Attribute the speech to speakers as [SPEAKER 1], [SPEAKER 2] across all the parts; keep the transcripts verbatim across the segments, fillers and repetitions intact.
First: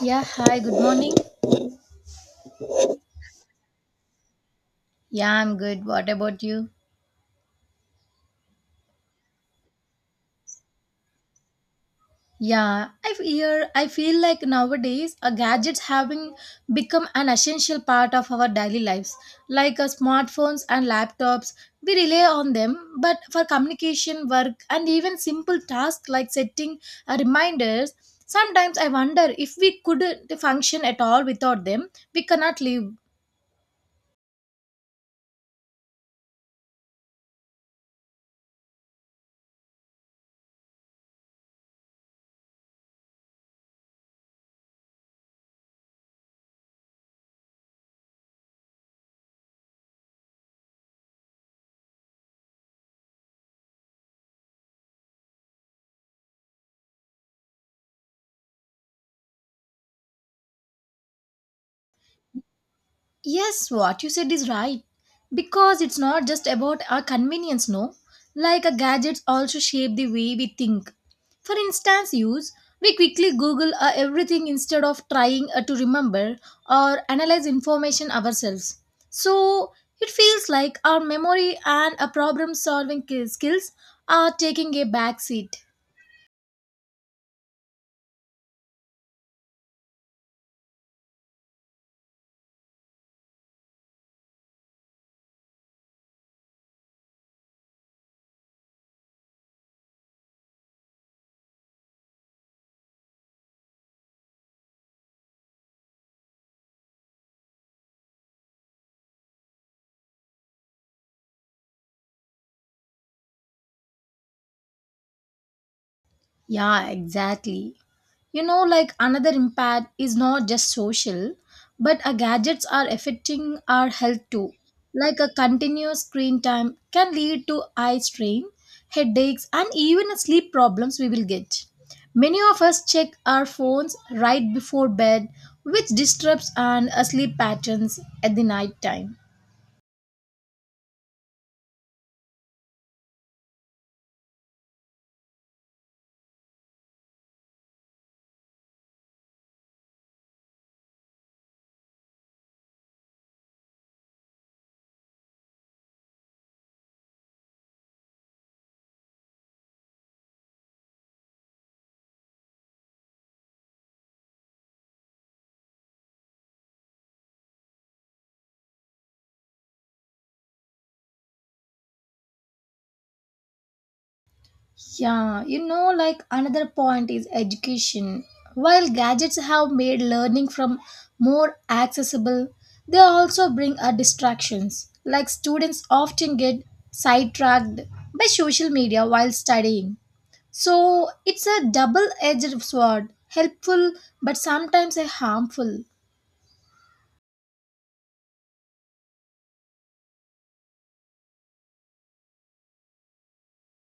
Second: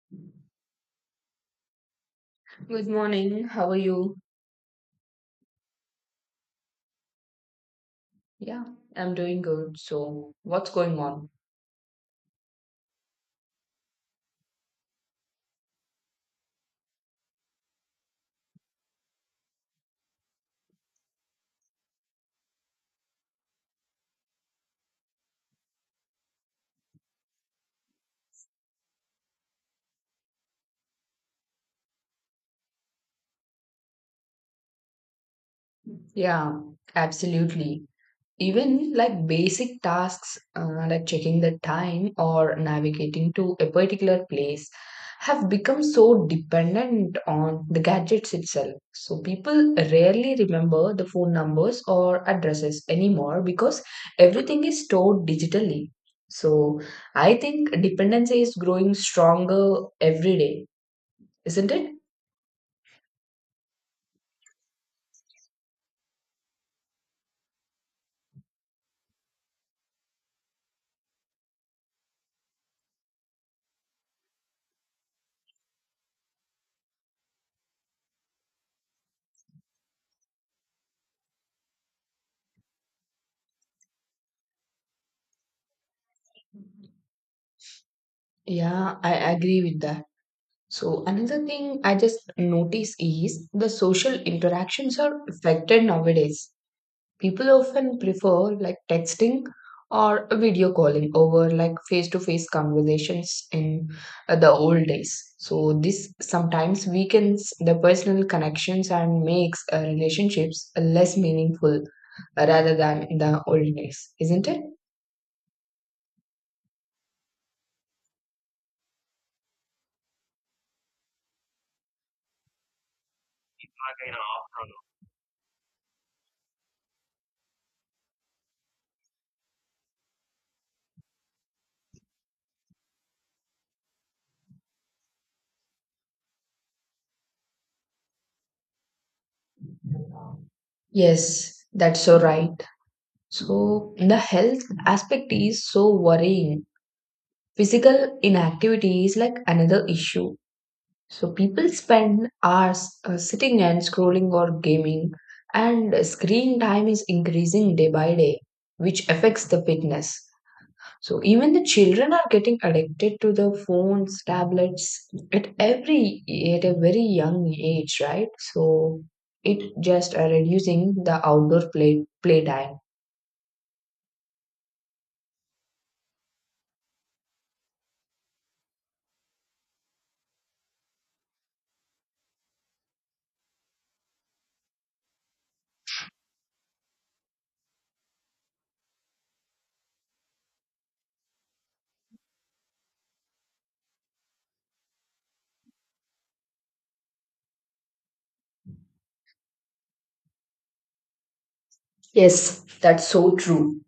[SPEAKER 1] Yeah, hi, good morning.
[SPEAKER 2] Good morning. How are you?
[SPEAKER 1] Yeah, I'm good. What about you?
[SPEAKER 2] Yeah, I'm doing good. So, what's going on?
[SPEAKER 1] Yeah, I hear I feel like nowadays uh, gadgets having become an essential part of our daily lives. Like uh, smartphones and laptops, we rely on them, but for communication, work, and even simple tasks like setting uh, reminders, sometimes I wonder if we couldn't function at all without them. We cannot live.
[SPEAKER 2] Yeah, absolutely. Even like basic tasks uh, like checking the time or navigating to a particular place have become so dependent on the gadgets itself. So, people rarely remember the phone numbers or addresses anymore because everything is stored digitally. So, I think dependency is growing stronger every day. Isn't it?
[SPEAKER 1] Yes, what you said is right. Because it's not just about our convenience, no? Like our gadgets also shape the way we think. For instance, use we quickly Google uh, everything instead of trying uh, to remember or analyze information ourselves. So it feels like our memory and our problem solving skills are taking a back seat.
[SPEAKER 2] Yeah, I agree with that. So, another thing I just notice is the social interactions are affected nowadays. People often prefer like texting or video calling over like face to face conversations in uh, the old days. So, this sometimes weakens the personal connections and makes uh, relationships less meaningful uh, rather than in the old days, isn't it?
[SPEAKER 1] Yeah, exactly. You know, like another impact is not just social, but our gadgets are affecting our health too. Like a continuous screen time can lead to eye strain, headaches, and even sleep problems we will get. Many of us check our phones right before bed, which disrupts our sleep patterns at the night time.
[SPEAKER 2] Yes, that's so right. So the health aspect is so worrying. Physical inactivity is like another issue. So people spend hours uh, sitting and scrolling or gaming, and screen time is increasing day by day, which affects the fitness. So even the children are getting addicted to the phones, tablets at every at a very young age, right? So it just uh, reducing the outdoor play playtime.
[SPEAKER 1] Yeah, you know, like another point is education. While gadgets have made learning from more accessible, they also bring a distractions. Like students often get sidetracked by social media while studying. So it's a double-edged sword, helpful but sometimes a harmful.
[SPEAKER 2] Yes, that's so true.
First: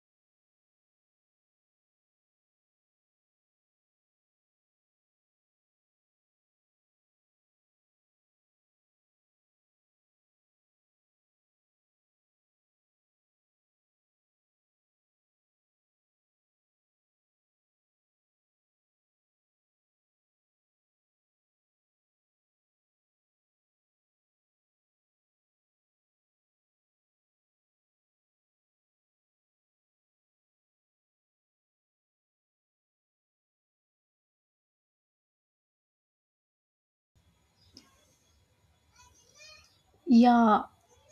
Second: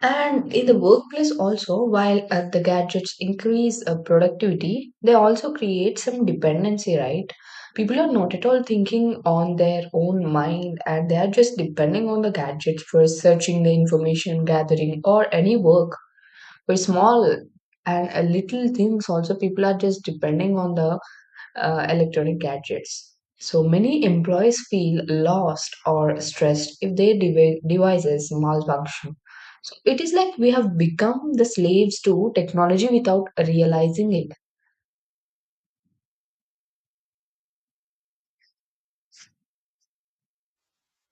[SPEAKER 2] And in the workplace, also, while uh, the gadgets increase uh, productivity, they also create some dependency, right? People are not at all thinking on their own mind and they are just depending on the gadgets for searching the information, gathering, or any work. For small and uh, little things, also, people are just depending on the uh, electronic gadgets. So many employees feel lost or stressed if their devi- devices malfunction. So it is like we have become the slaves to technology without realizing it.
[SPEAKER 1] Yeah,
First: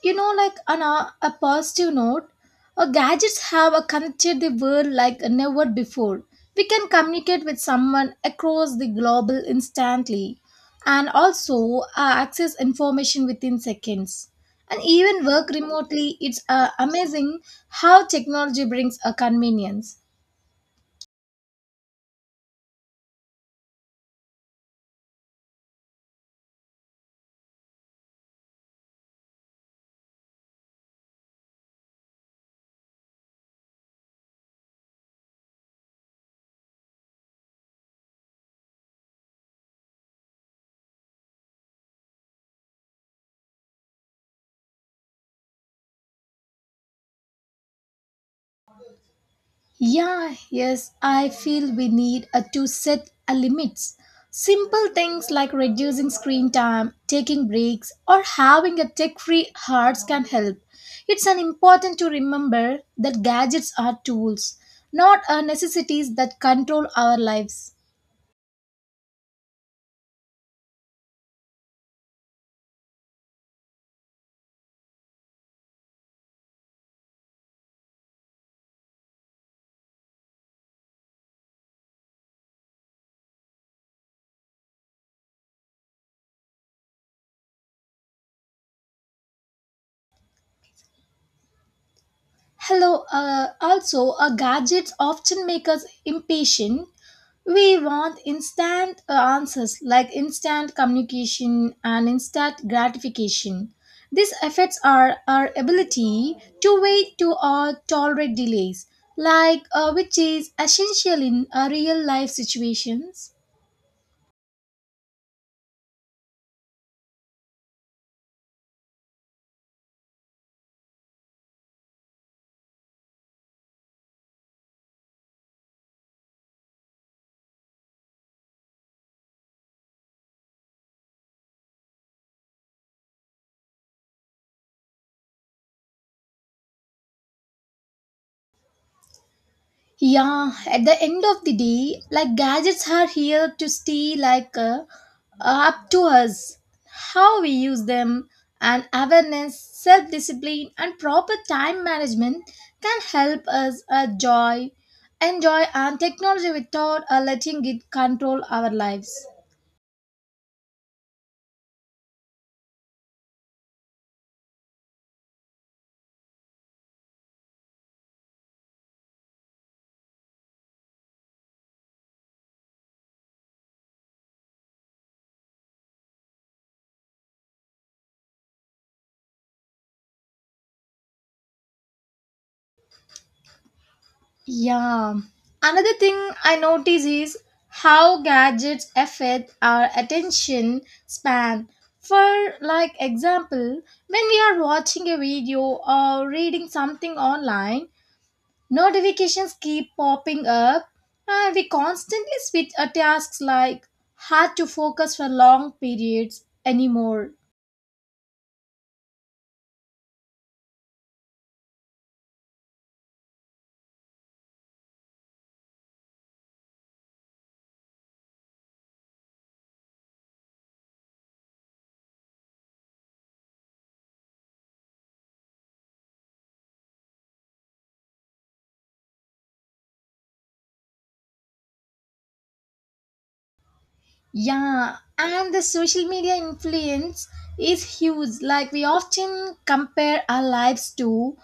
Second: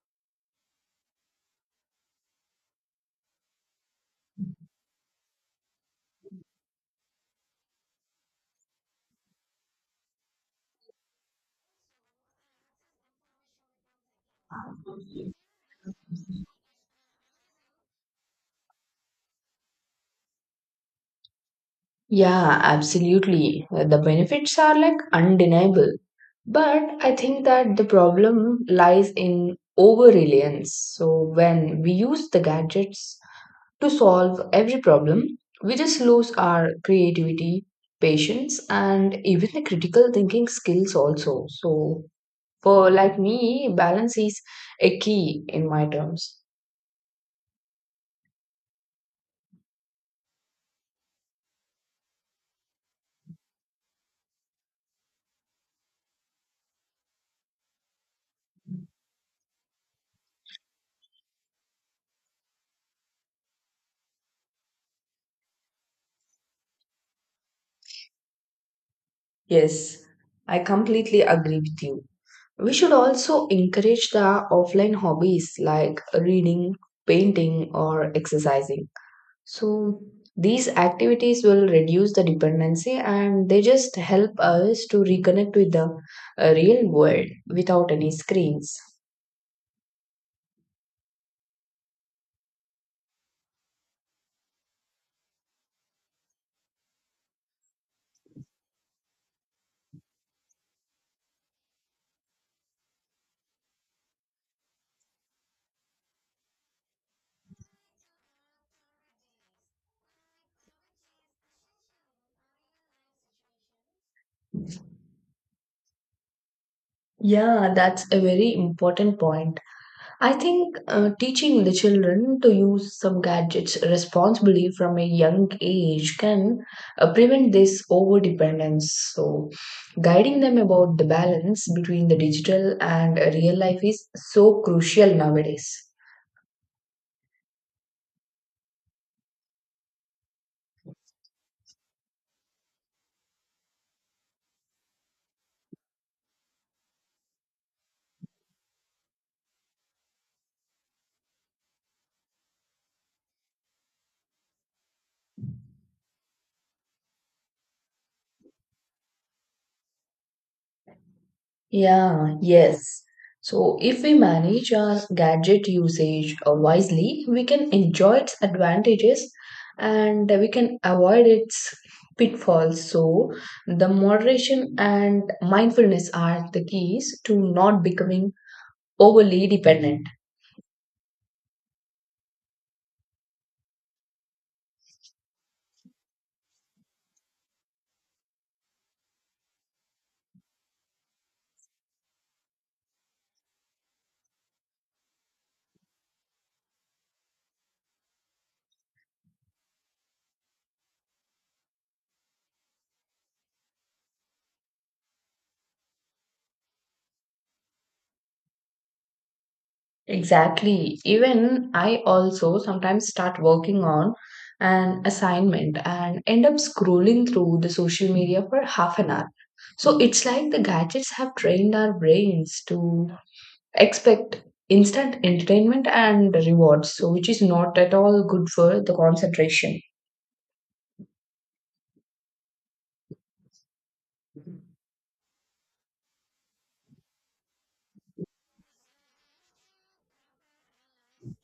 [SPEAKER 1] you know, like on a, a positive note, uh, gadgets have uh, connected the world like never before. We can communicate with someone across the globe instantly and also uh, access information within seconds. And even work remotely, it's uh, amazing how technology brings a convenience.
[SPEAKER 2] Yeah, absolutely. Uh, The benefits are like undeniable. But I think that the problem lies in over reliance. So when we use the gadgets to solve every problem, we just lose our creativity, patience, and even the critical thinking skills also. So, for like me, balance is a key in my terms.
[SPEAKER 1] Yeah, yes, I feel we need uh, to set a limits. Simple things like reducing screen time, taking breaks, or having a tech-free hearts can help. It's an important to remember that gadgets are tools, not uh, necessities that control our lives.
[SPEAKER 2] Yes, I completely agree with you. We should also encourage the offline hobbies like reading, painting, or exercising. So these activities will reduce the dependency and they just help us to reconnect with the uh, real world without any screens.
[SPEAKER 1] Hello, uh, also, our gadgets often make us impatient. We want instant uh, answers like instant communication and instant gratification. This affects our, our ability to wait to or tolerate delays, like uh, which is essential in uh, real life situations.
[SPEAKER 2] Yeah, that's a very important point. I think uh, teaching the children to use some gadgets responsibly from a young age can uh, prevent this over dependence. So, guiding them about the balance between the digital and uh, real life is so crucial nowadays.
[SPEAKER 1] Yeah, at the end of the day, like gadgets are here to stay like uh, uh, up to us. How we use them, and awareness, self discipline, and proper time management can help us uh, joy, enjoy, and technology without uh, letting it control our lives.
[SPEAKER 2] Yeah, yes. So, if we manage our gadget usage uh, wisely, we can enjoy its advantages and we can avoid its pitfalls. So, the moderation and mindfulness are the keys to not becoming overly dependent.
[SPEAKER 1] Yeah. Another thing I notice is how gadgets affect our attention span. For like example, when we are watching a video or reading something online, notifications keep popping up and we constantly switch our tasks like hard to focus for long periods anymore.
[SPEAKER 2] Exactly. Even I also sometimes start working on an assignment and end up scrolling through the social media for half an hour. So it's like the gadgets have trained our brains to expect instant entertainment and rewards, so which is not at all good for the concentration.
[SPEAKER 1] Yeah, and the social media influence is huge. Like we often compare our lives to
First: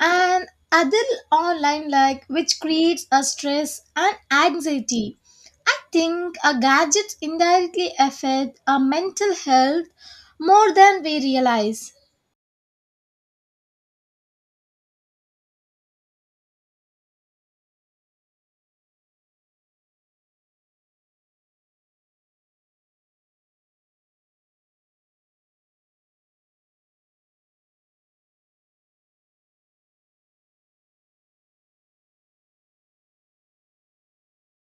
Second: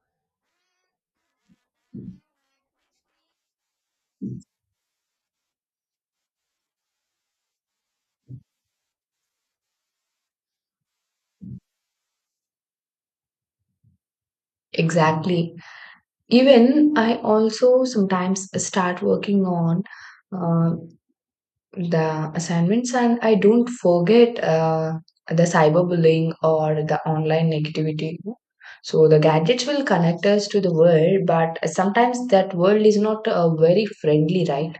[SPEAKER 1] and other online like which creates a stress and anxiety. I think our gadgets indirectly affect our mental health more than we realize.
[SPEAKER 2] Exactly. Even I also sometimes start working on uh, the assignments and I don't forget uh, the cyberbullying or the online negativity. So the gadgets will connect us to the world, but sometimes that world is not uh, very friendly, right?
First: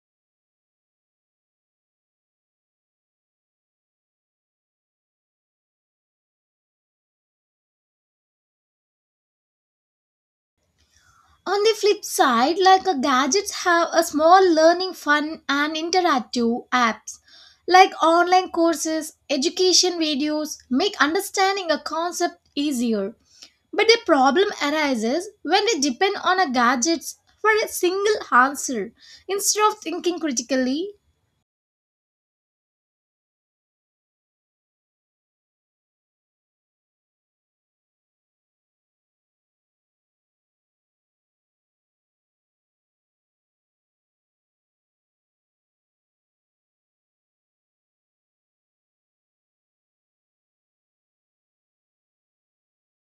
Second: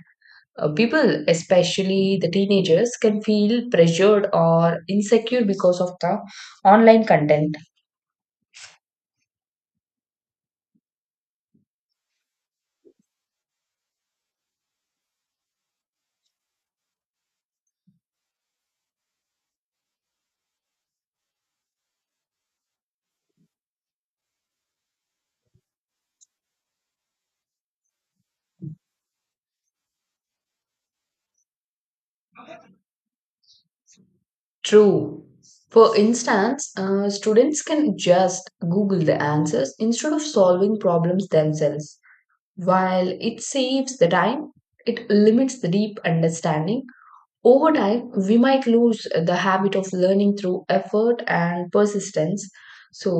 [SPEAKER 2] uh, People, especially the teenagers, can feel pressured or insecure because of the online content.
[SPEAKER 1] On the flip side, like a gadgets have a small learning fun and interactive apps like online courses, education videos make understanding a concept easier. But the problem arises when we depend on a gadgets for a single answer instead of thinking critically.
[SPEAKER 2] True. For instance, uh, students can just google the answers instead of solving problems themselves. While it saves the time, it limits the deep understanding. Over time, we might lose the habit of learning through effort and persistence. So,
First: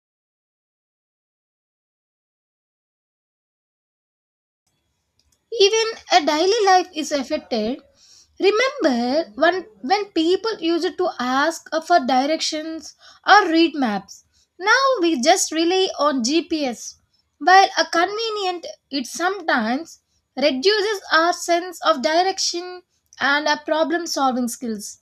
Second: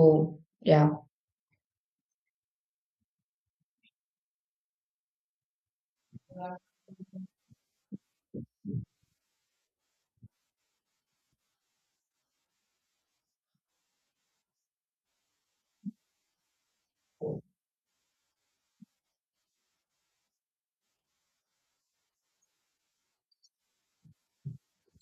[SPEAKER 2] yeah.
[SPEAKER 1] Even a daily life is affected. Remember when, when people used to ask for directions or read maps. Now we just rely on G P S. While a convenient, it sometimes reduces our sense of direction and our problem solving skills.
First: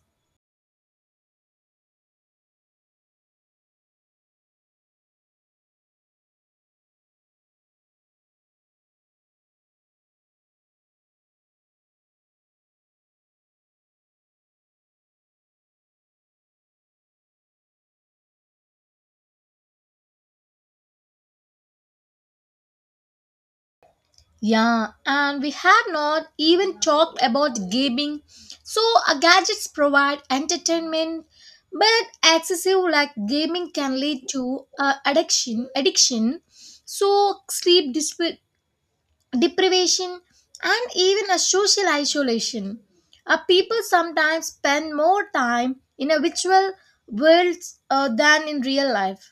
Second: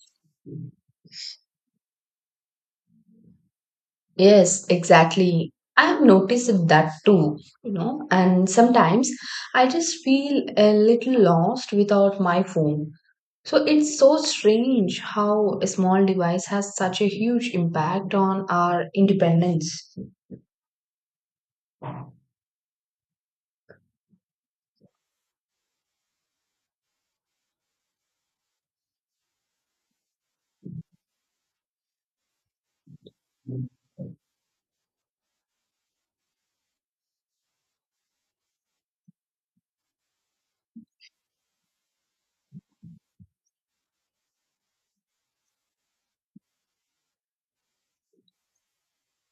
[SPEAKER 2] Yes, exactly. I have noticed that too, you know, and sometimes I just feel a little lost without my phone. So it's so strange how a small device has such a huge impact on our independence.
[SPEAKER 1] Yeah, and we have not even talked about gaming. So, uh, gadgets provide entertainment, but excessive like gaming can lead to uh, addiction, addiction, so sleep disp- deprivation, and even a social isolation. Uh, people sometimes spend more time in a virtual world uh, than in real life.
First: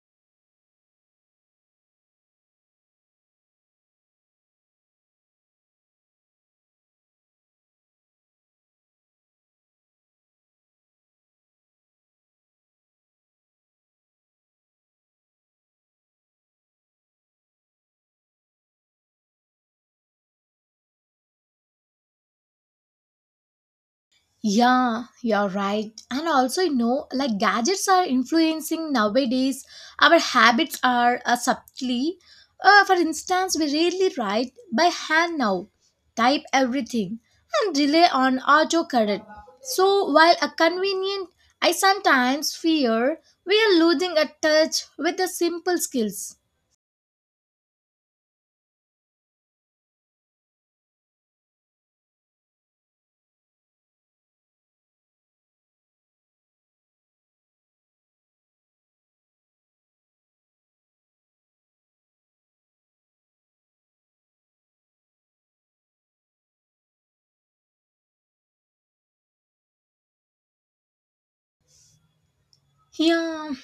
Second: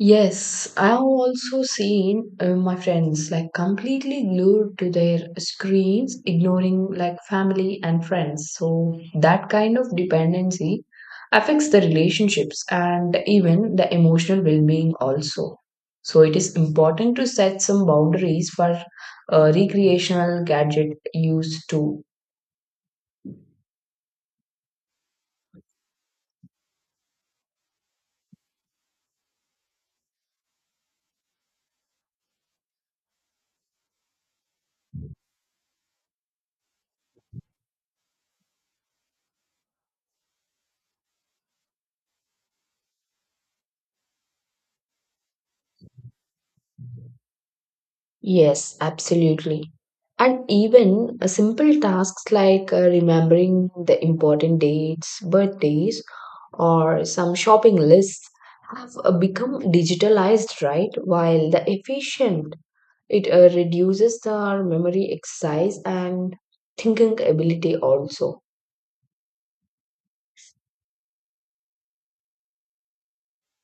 [SPEAKER 2] Yes, I've also seen uh, my friends like completely glued to their screens, ignoring like family and friends. So that kind of dependency affects the relationships and even the emotional well-being also. So it is important to set some boundaries for uh, recreational gadget use too.
[SPEAKER 1] Yeah, you're right. And also, you know, like gadgets are influencing nowadays. Our habits are uh, subtly. Uh, for instance, we rarely write by hand now, type everything, and rely on autocorrect. So, while a convenient, I sometimes fear we are losing a touch with the simple skills.
[SPEAKER 2] Yes, absolutely. And even uh, simple tasks like uh, remembering the important dates, birthdays, or some shopping lists have uh, become digitalized, right? While the efficient, it uh, reduces the memory exercise and thinking ability also.
[SPEAKER 1] Yeah,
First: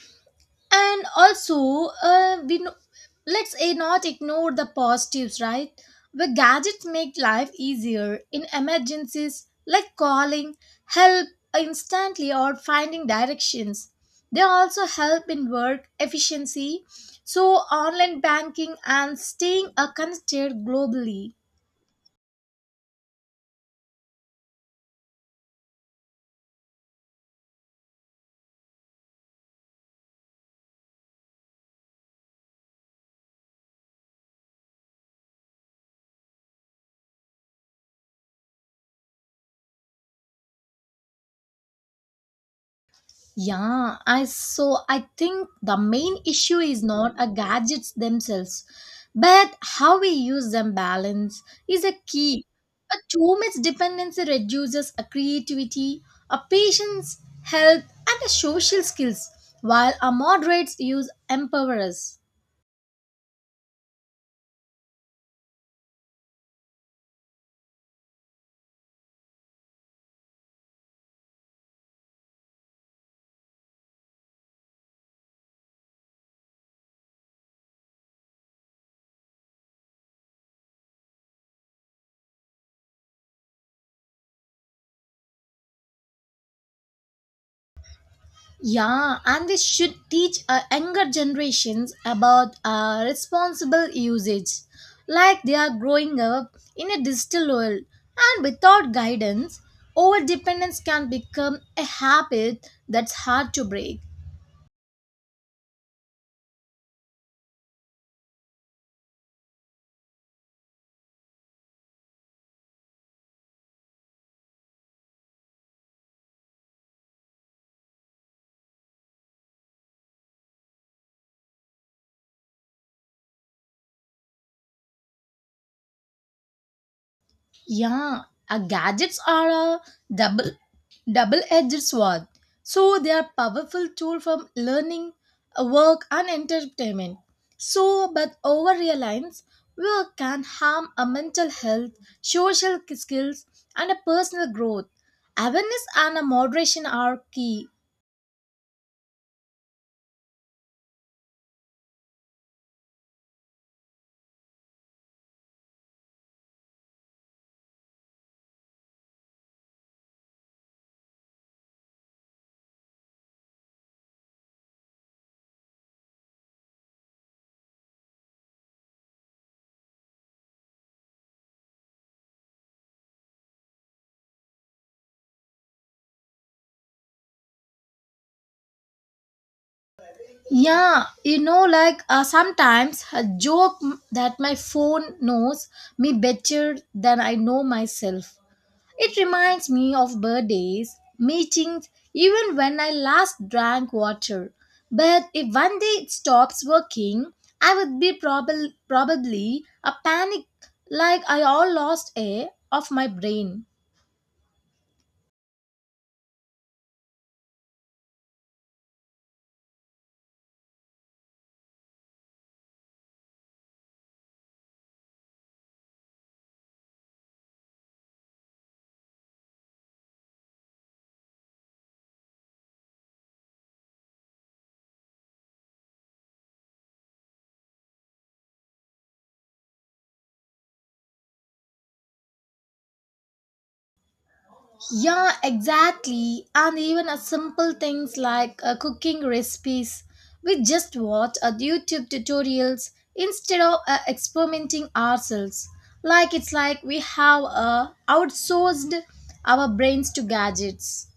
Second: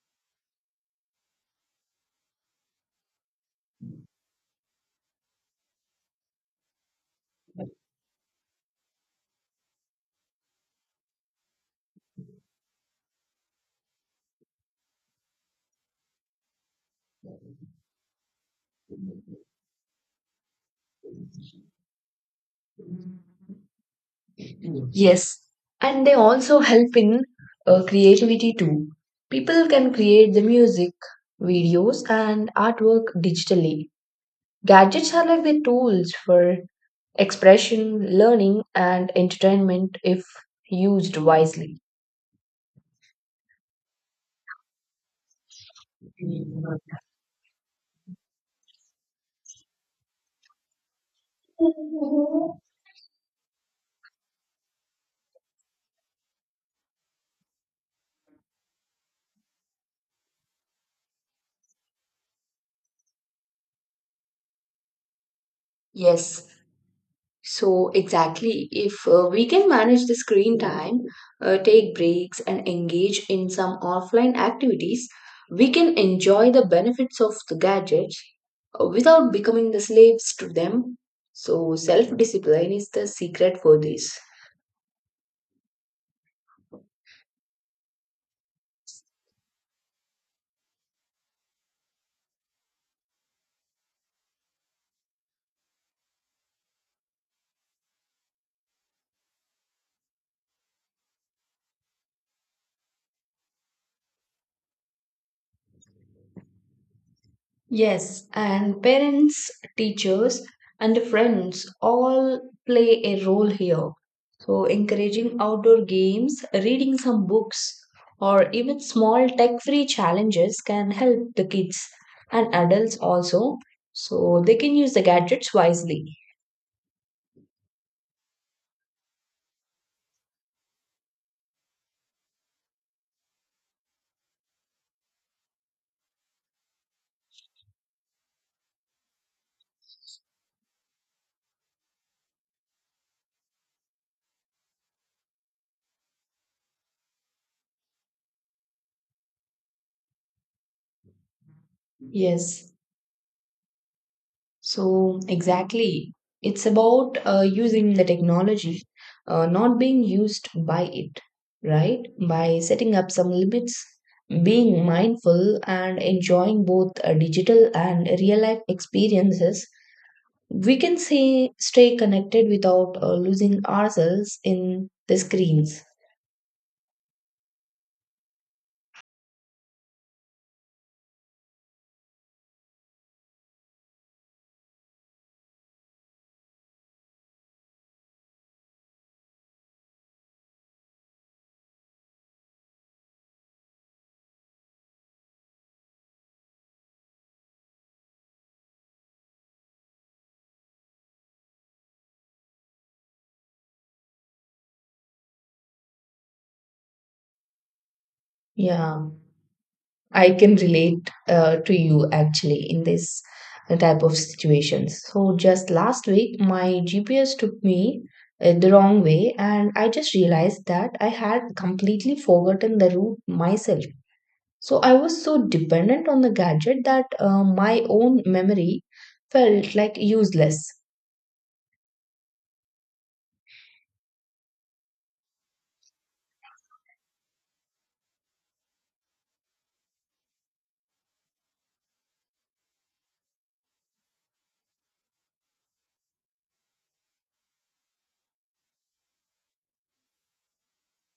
[SPEAKER 1] and also uh, we know, let's eh, not ignore the positives, right? The gadgets make life easier in emergencies like calling help instantly or finding directions. They also help in work efficiency, so online banking and staying uh, connected globally.
[SPEAKER 2] Yes, and they also help in uh, creativity too. People can create the music, videos, and artwork digitally. Gadgets are like the tools for expression, learning, and entertainment if used wisely.
[SPEAKER 1] Yeah, I so I think the main issue is not a gadgets themselves, but how we use them, balance is a key. A too much dependency reduces a creativity, a patience, health, and a social skills, while a moderates use empowers.
[SPEAKER 2] Yes, so exactly. If uh, we can manage the screen time, uh, take breaks, and engage in some offline activities, we can enjoy the benefits of the gadgets uh, without becoming the slaves to them. So, self discipline is the secret for this.
[SPEAKER 1] Yeah, and this should teach uh, younger generations about uh, responsible usage. Like they are growing up in a digital world, and without guidance, over dependence can become a habit that's hard to break.
[SPEAKER 2] Yes, and parents, teachers, and friends all play a role here. So, encouraging outdoor games, reading some books, or even small tech free challenges can help the kids and adults also. So, they can use the gadgets wisely.
[SPEAKER 1] Yeah, uh, gadgets are a double double-edged sword, so they are powerful tool for learning, uh, work, and entertainment, so but over reliance work can harm a mental health, social skills, and a personal growth. Awareness and a moderation are key.
[SPEAKER 2] Yes. So, exactly. It's about uh, using the technology, uh, not being used by it, right? By setting up some limits, being mindful, and enjoying both uh, digital and real life experiences, we can say stay connected without uh, losing ourselves in the screens.
[SPEAKER 1] Yeah, you know like uh, sometimes a joke m- that my phone knows me better than I know myself. It reminds me of birthdays, meetings, even when I last drank water. But if one day it stops working, I would be probab- probably a panic like I all lost air of my brain.
[SPEAKER 2] Yeah. I can relate uh, to you actually in this type of situations. So just last week, my G P S took me uh, the wrong way, and I just realized that I had completely forgotten the route myself. So I was so dependent on the gadget that uh, my own memory felt like useless.
[SPEAKER 1] Yeah, exactly. And even a simple things like uh, cooking recipes. We just watch a YouTube tutorials instead of uh, experimenting ourselves. Like it's like we have uh, outsourced our brains to gadgets.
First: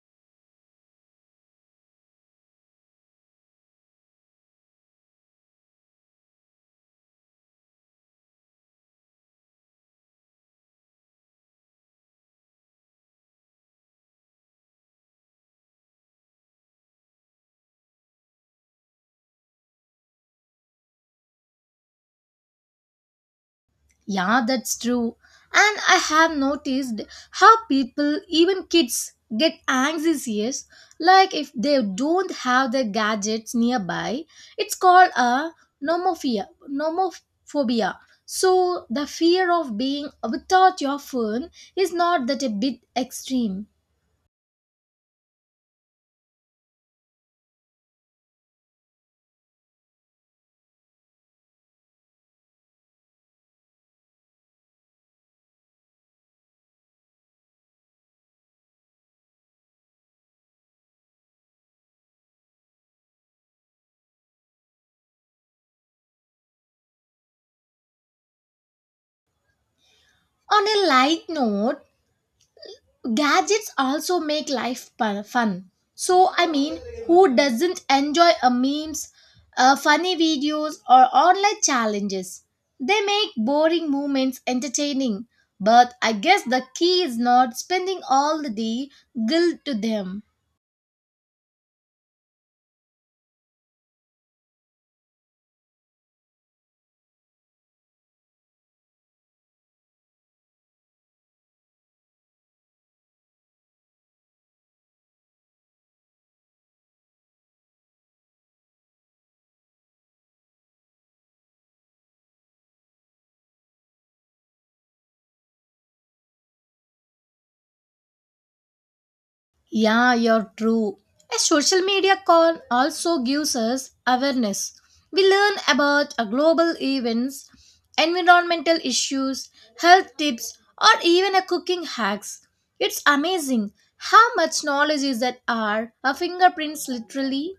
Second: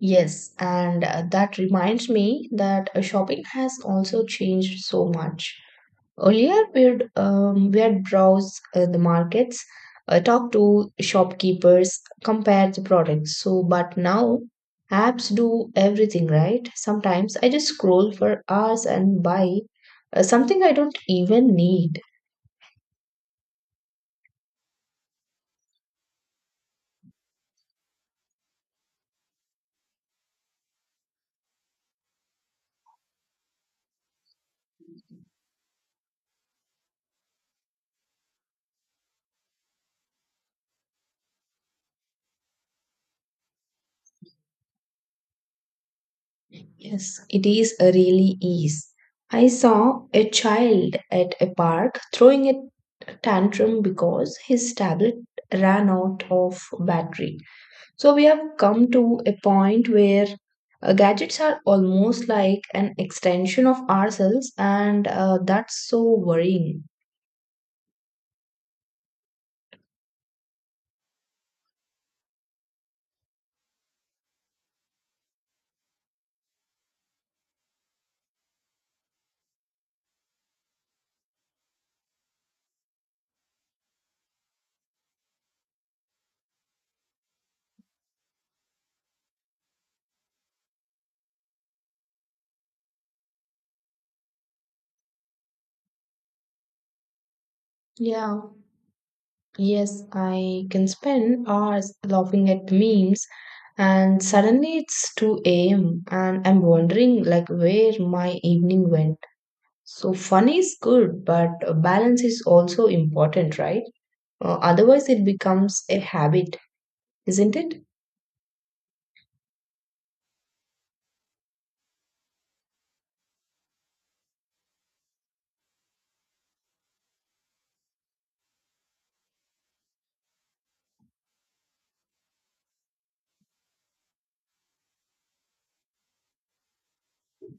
[SPEAKER 2] Yes, and uh, that reminds me that uh, shopping has also changed so much. Earlier, we'd, um, we'd browse uh, the markets, uh, talk to shopkeepers, compare the products. So, but now apps do everything, right? Sometimes I just scroll for hours and buy uh, something I don't even need.
[SPEAKER 1] Yeah, that's true. And I have noticed how people, even kids, get anxious. Yes. Like if they don't have their gadgets nearby, it's called a nomophobia. Nomophobia. So the fear of being without your phone is not that a bit extreme.
[SPEAKER 2] Yes, it is a really ease. I saw a child at a park throwing a tantrum because his tablet ran out of battery. So we have come to a point where uh, gadgets are almost like an extension of ourselves, and uh, that's so worrying.
[SPEAKER 1] On a light note, gadgets also make life pu- fun. So I mean, who doesn't enjoy a memes, uh, funny videos or online challenges? They make boring moments entertaining, but I guess the key is not spending all the day glued to them.
[SPEAKER 2] Yeah, yes, I can spend hours laughing at memes and suddenly it's two a m and I'm wondering like where my evening went. So fun is good, but uh, balance is also important, right? Uh, otherwise it becomes a habit, isn't it?
[SPEAKER 1] Yeah, you're true. A social media con also gives us awareness. We learn about a global events, environmental issues, health tips, or even a cooking hacks. It's amazing how much knowledge is at our our fingerprints literally.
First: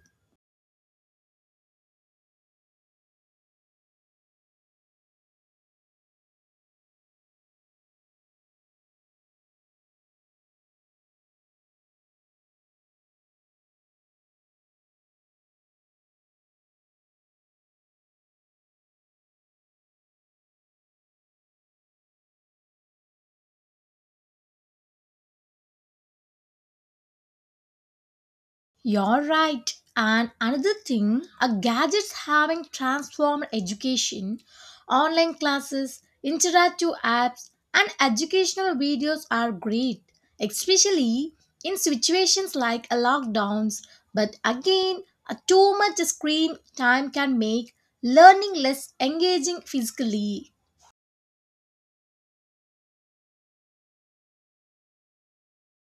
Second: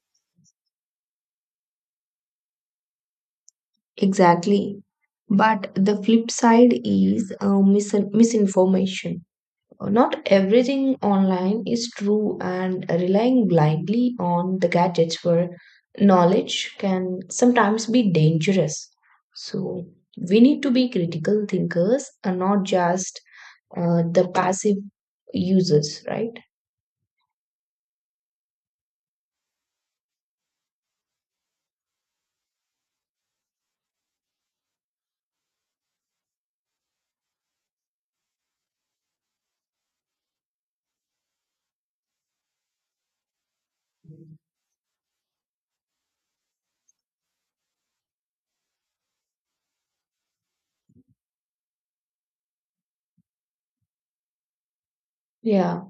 [SPEAKER 2] Exactly. But the flip side is uh, mis- misinformation. Uh, Not everything online is true, and relying blindly on the gadgets for knowledge can sometimes be dangerous. So, we need to be critical thinkers and not just uh, the passive users, right?
[SPEAKER 1] You're right. And another thing, our gadgets having transformed education, online classes, interactive apps, and educational videos are great, especially in situations like a lockdowns. But again, a too much screen time can make learning less engaging physically.
[SPEAKER 2] Yeah.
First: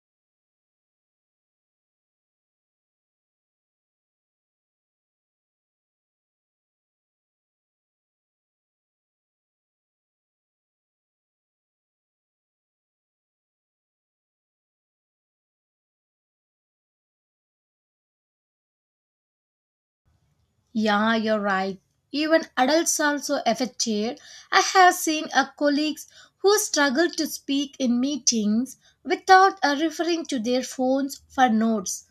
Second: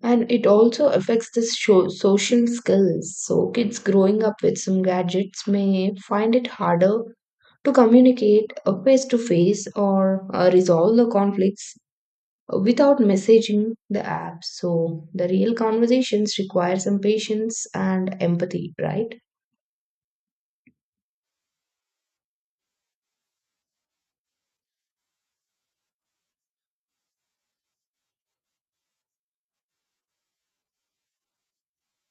[SPEAKER 2] And it also affects the sho- social skills. So kids growing up with some gadgets may find it harder to communicate face to face or uh, resolve the conflicts uh, without messaging the app. So the real conversations require some patience and empathy, right?
[SPEAKER 1] Yeah, you're right. Even adults are also affected. I have seen a colleagues who struggle to speak in meetings without uh, referring to their phones for notes.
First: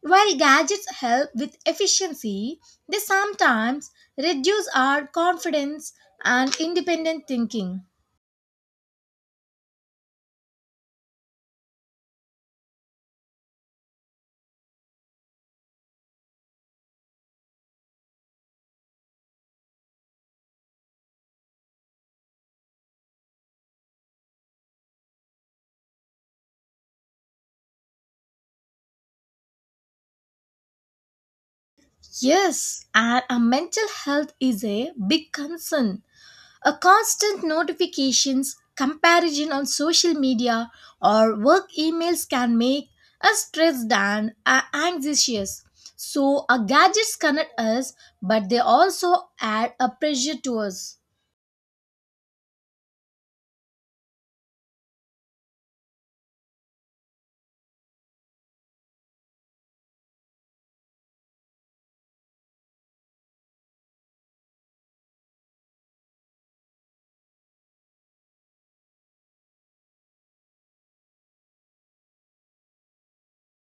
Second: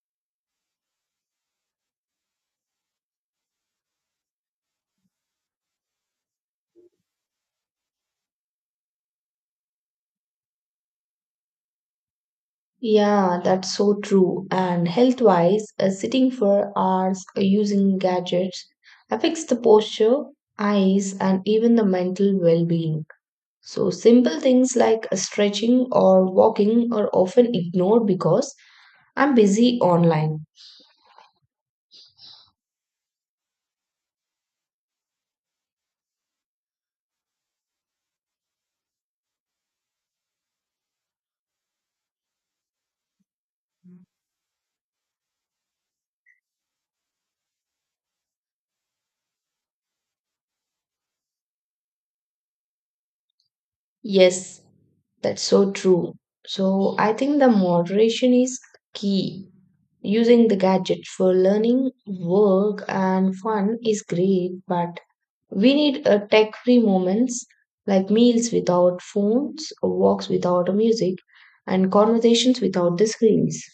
[SPEAKER 1] While gadgets help with efficiency, they sometimes reduce our confidence and independent thinking.
[SPEAKER 2] Yeah, that's so true. And health wise, uh, sitting for hours uh, using gadgets affects the posture, eyes, and even the mental well-being. So, simple things like stretching or walking are often ignored because I'm busy online.
[SPEAKER 1] Yes, and our mental health is a big concern. A constant notifications, comparison on social media or work emails can make us stressed and uh, anxious. So our gadgets connect us, but they also add a pressure to us.
[SPEAKER 2] Yes, that's so true. So, I think the moderation is key. Using the gadget for learning, work, and fun is great, but we need a tech-free moments like meals without phones, walks without music, and conversations without the screens.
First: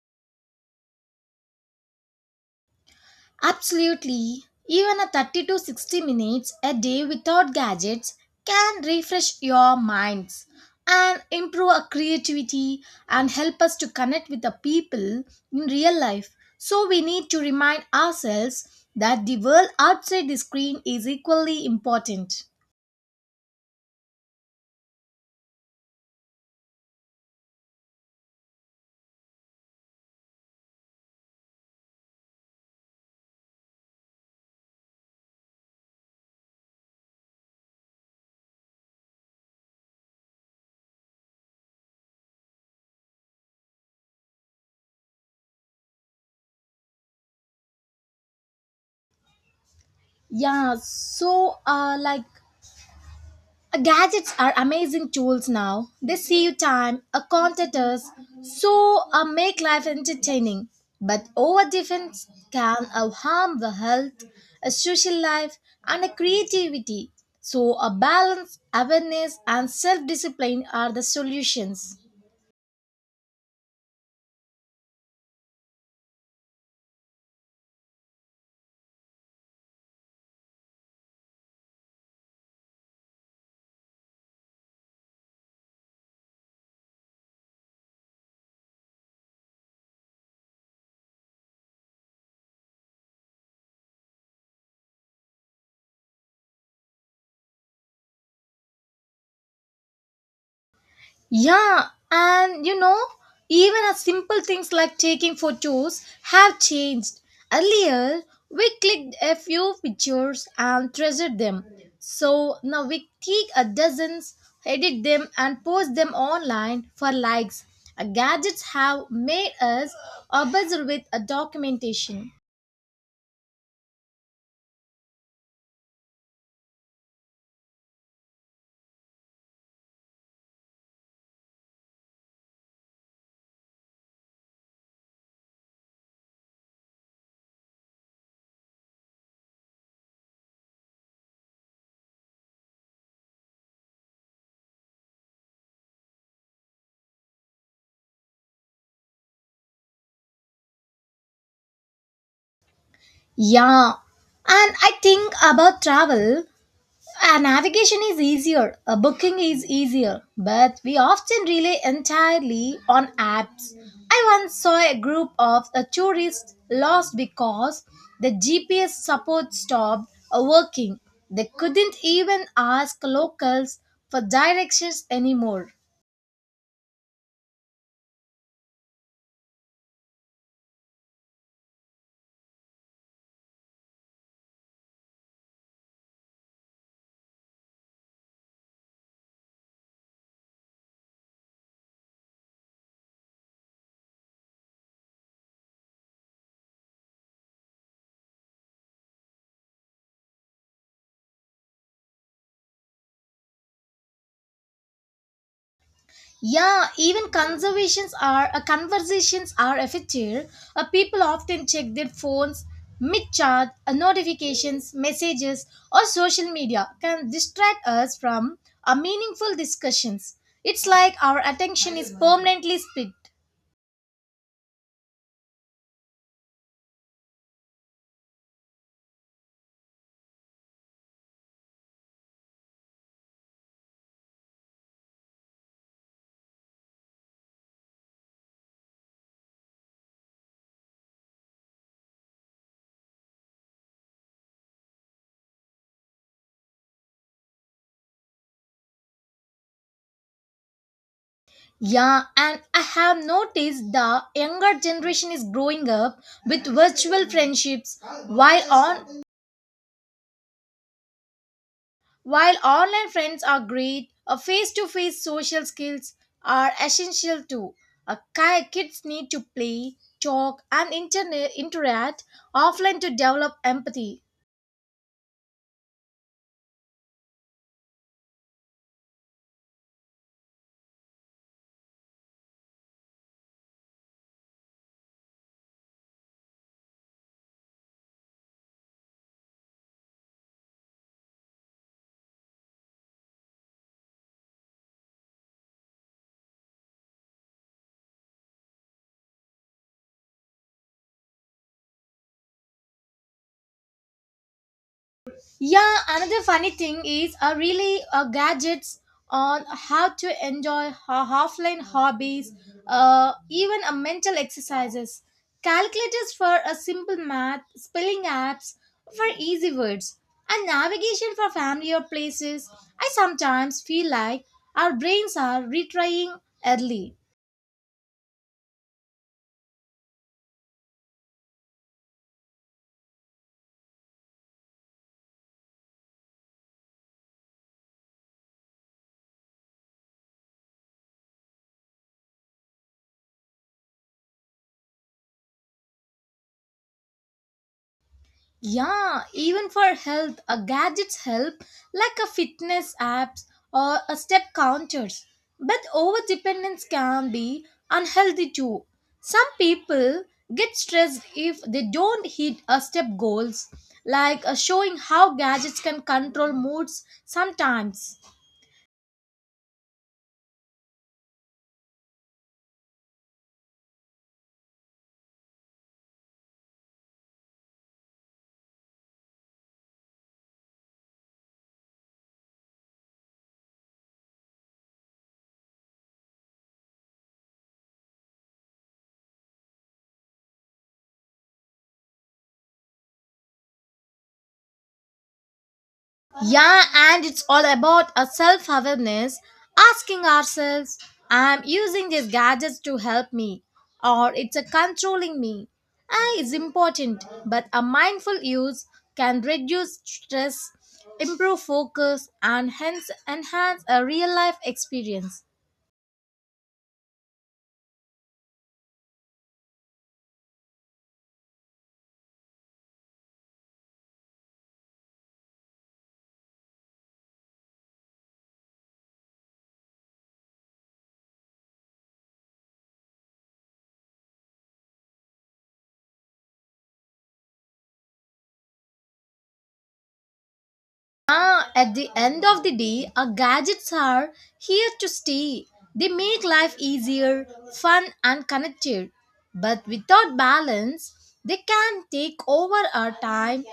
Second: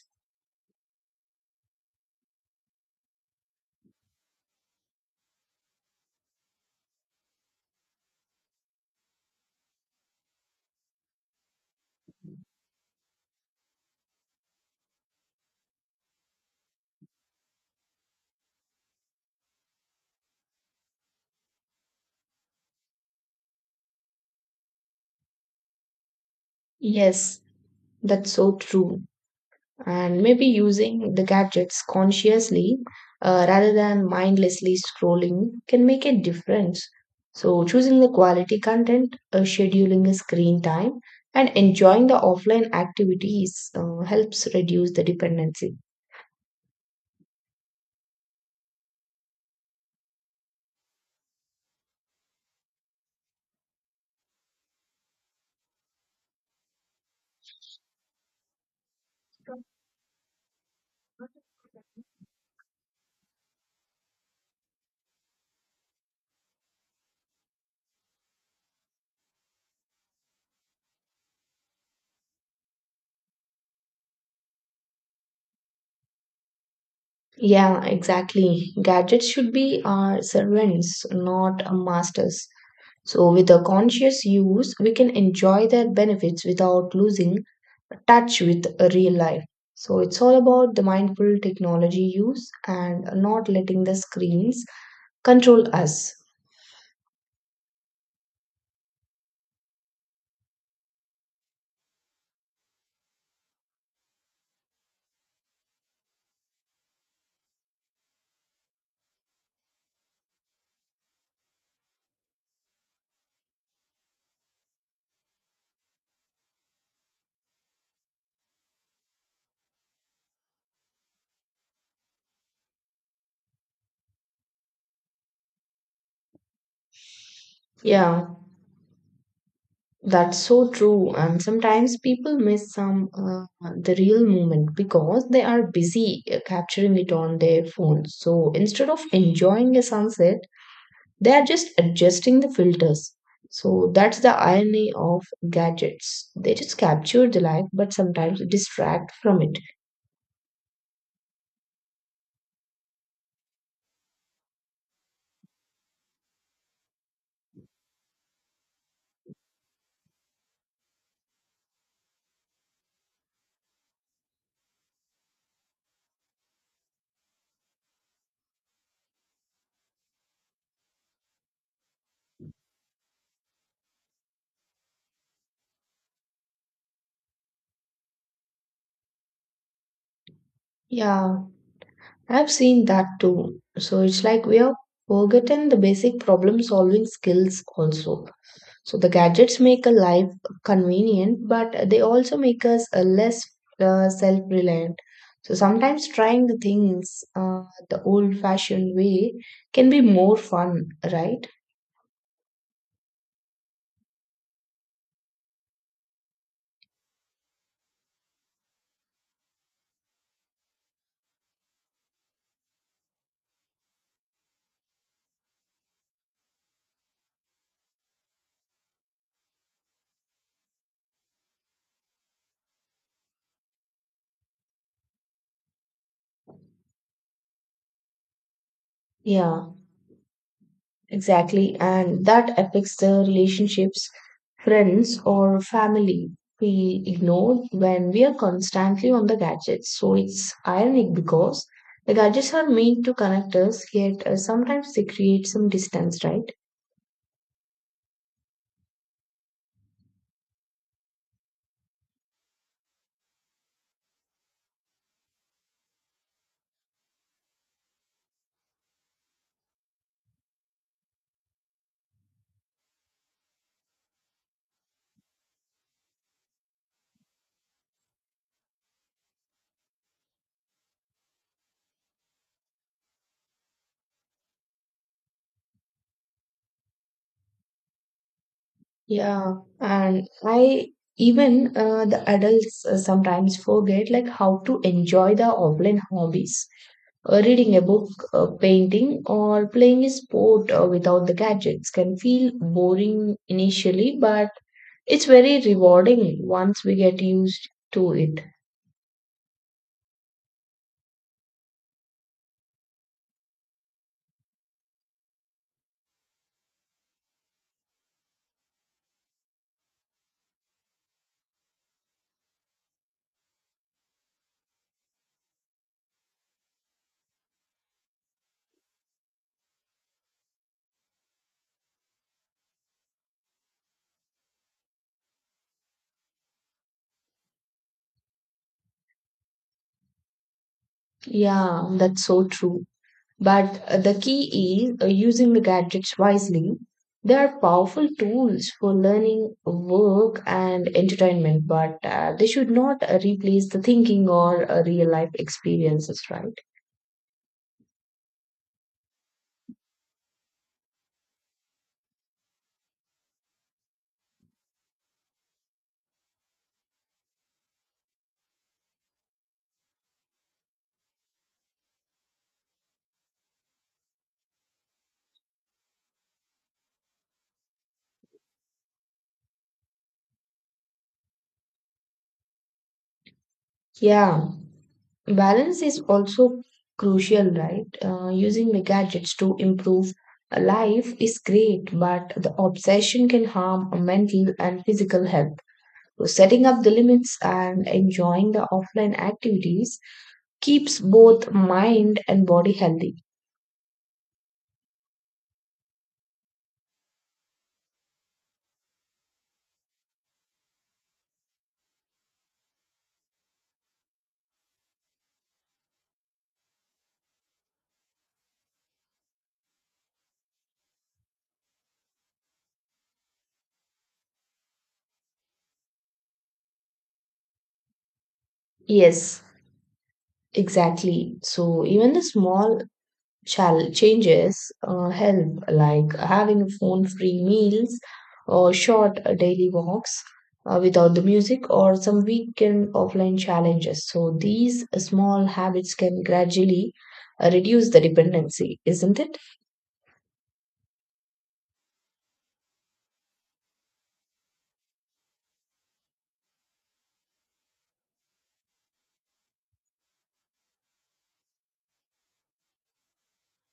[SPEAKER 1] Absolutely. Even a thirty to sixty minutes a day without gadgets can refresh your minds and improve our creativity and help us to connect with the people in real life. So we need to remind ourselves that the world outside the screen is equally important.
[SPEAKER 2] Yes, that's so true. And maybe using the gadgets consciously uh, rather than mindlessly scrolling can make a difference. So, choosing the quality content, uh, scheduling a screen time, and enjoying the offline activities uh, helps reduce the dependency.
[SPEAKER 1] Yeah, so uh like, Uh, gadgets are amazing tools now. They save time, uh, content us, so uh, make life entertaining. But over defense can uh, harm the health, a social life, and a creativity. So a balance, awareness, and self-discipline are the solutions.
[SPEAKER 2] Yeah, exactly. Gadgets should be our servants, not our masters. So, with a conscious use, we can enjoy their benefits without losing touch with real life. So, it's all about the mindful technology use and not letting the screens control us.
[SPEAKER 1] Yeah, and you know, even as simple things like taking photos have changed. Earlier, we clicked a few pictures and treasured them. So now we take a dozens, edit them, and post them online for likes. Uh, Gadgets have made us obsessed with a documentation.
[SPEAKER 2] Yeah. That's so true. And sometimes people miss some uh, the real moment because they are busy uh, capturing it on their phone. So instead of enjoying a sunset, they are just adjusting the filters. So that's the irony of gadgets. They just capture the life, but sometimes distract from it.
[SPEAKER 1] Yeah, and I think about travel. Uh, navigation is easier, a booking is easier, but we often rely entirely on apps. I once saw a group of uh, tourists lost because the G P S support stopped uh, working. They couldn't even ask locals for directions anymore.
[SPEAKER 2] Yeah, I've seen that too. So it's like we are forgotten the basic problem solving skills also. So the gadgets make a life convenient, but they also make us uh, less uh, self-reliant. So sometimes trying the things uh, the old-fashioned way can be more fun, right?
[SPEAKER 1] Yeah, even conservations are uh, conversations are affected. Uh, people often check their phones mid-chat. Uh, notifications, messages, or social media can distract us from uh, meaningful discussions. It's like our attention is permanently split.
[SPEAKER 2] Yeah, exactly. And that affects the relationships, friends, or family. We ignore when we are constantly on the gadgets. So it's ironic because the gadgets are meant to connect us, yet uh, sometimes they create some distance, right?
[SPEAKER 1] Yeah, and I have noticed the younger generation is growing up with virtual friendships, while on while online friends are great, a face to face social skills are essential too. A ki- kids need to play, talk, and interne- interact offline to develop empathy.
[SPEAKER 2] Yeah, and I even uh, the adults uh, sometimes forget like how to enjoy the offline hobbies. Uh, reading a book, uh, painting, or playing a sport uh, without the gadgets can feel boring initially, but it's very rewarding once we get used to it.
[SPEAKER 1] Yeah, another funny thing is uh, really uh, gadgets on how to enjoy ho- offline hobbies, uh, even uh, mental exercises, calculators for a simple math, spelling apps for easy words, and navigation for family or places. I sometimes feel like our brains are retrying early.
[SPEAKER 2] Yeah, that's so true. But uh, the key is uh, using the gadgets wisely. They are powerful tools for learning, work, and entertainment, but uh, they should not uh, replace the thinking or uh, real life experiences, right?
[SPEAKER 1] Yeah, even for health, a gadgets help like a fitness apps or a step counters. But over dependence can be unhealthy too. Some people get stressed if they don't hit a step goals, like uh, showing how gadgets can control moods sometimes.
[SPEAKER 2] Yeah. Balance is also crucial, right? Uh, using the gadgets to improve life is great, but the obsession can harm mental and physical health. So setting up the limits and enjoying the offline activities keeps both mind and body healthy.
[SPEAKER 1] Yeah, and it's all about a self awareness, asking ourselves, I'm using these gadgets to help me, or it's a controlling me. Ah, it's important, but a mindful use can reduce stress, improve focus, and hence enhance a real life experience.
[SPEAKER 2] Yes, exactly. So even the small shall changes uh, help like having phone free meals or short uh, daily walks uh, without the music or some weekend offline challenges. So these small habits can gradually uh, reduce the dependency, isn't it?
[SPEAKER 1] Ah, at the end of the day, our gadgets are here to stay. They make life easier, fun, and connected. But without balance, they can take over our time,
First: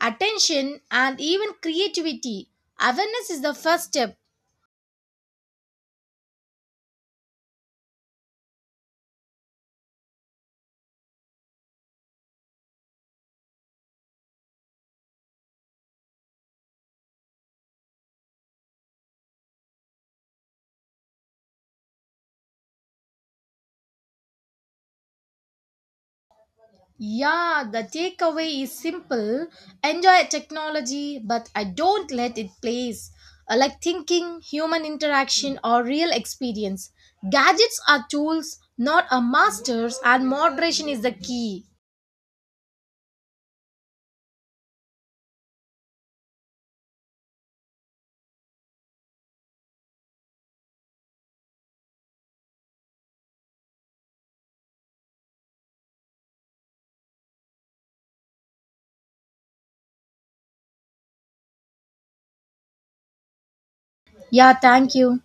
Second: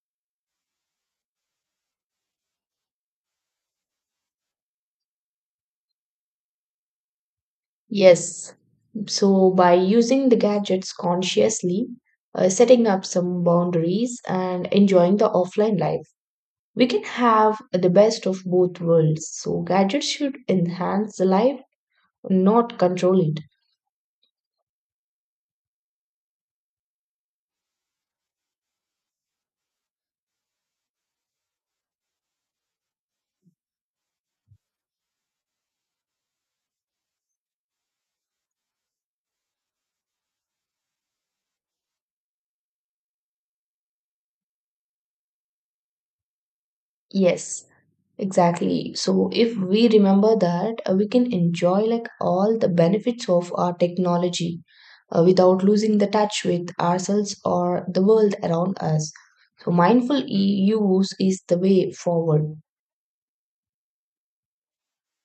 [SPEAKER 1] attention, and even creativity. Awareness is the first step.
[SPEAKER 2] Yes, so by using the gadgets consciously, uh, setting up some boundaries and enjoying the offline life, we can have the best of both worlds. So gadgets should enhance the life, not control it.
[SPEAKER 1] Yeah, the takeaway is simple. Enjoy technology, but I don't let it place. Uh, Like thinking, human interaction, or real experience. Gadgets are tools, not a masters, and moderation is the key.
[SPEAKER 2] Yes, exactly. So if we remember that, uh, we can enjoy like all the benefits of our technology uh, without losing the touch with ourselves or the world around us. So mindful e- use is the way forward.
[SPEAKER 1] Yeah, thank you.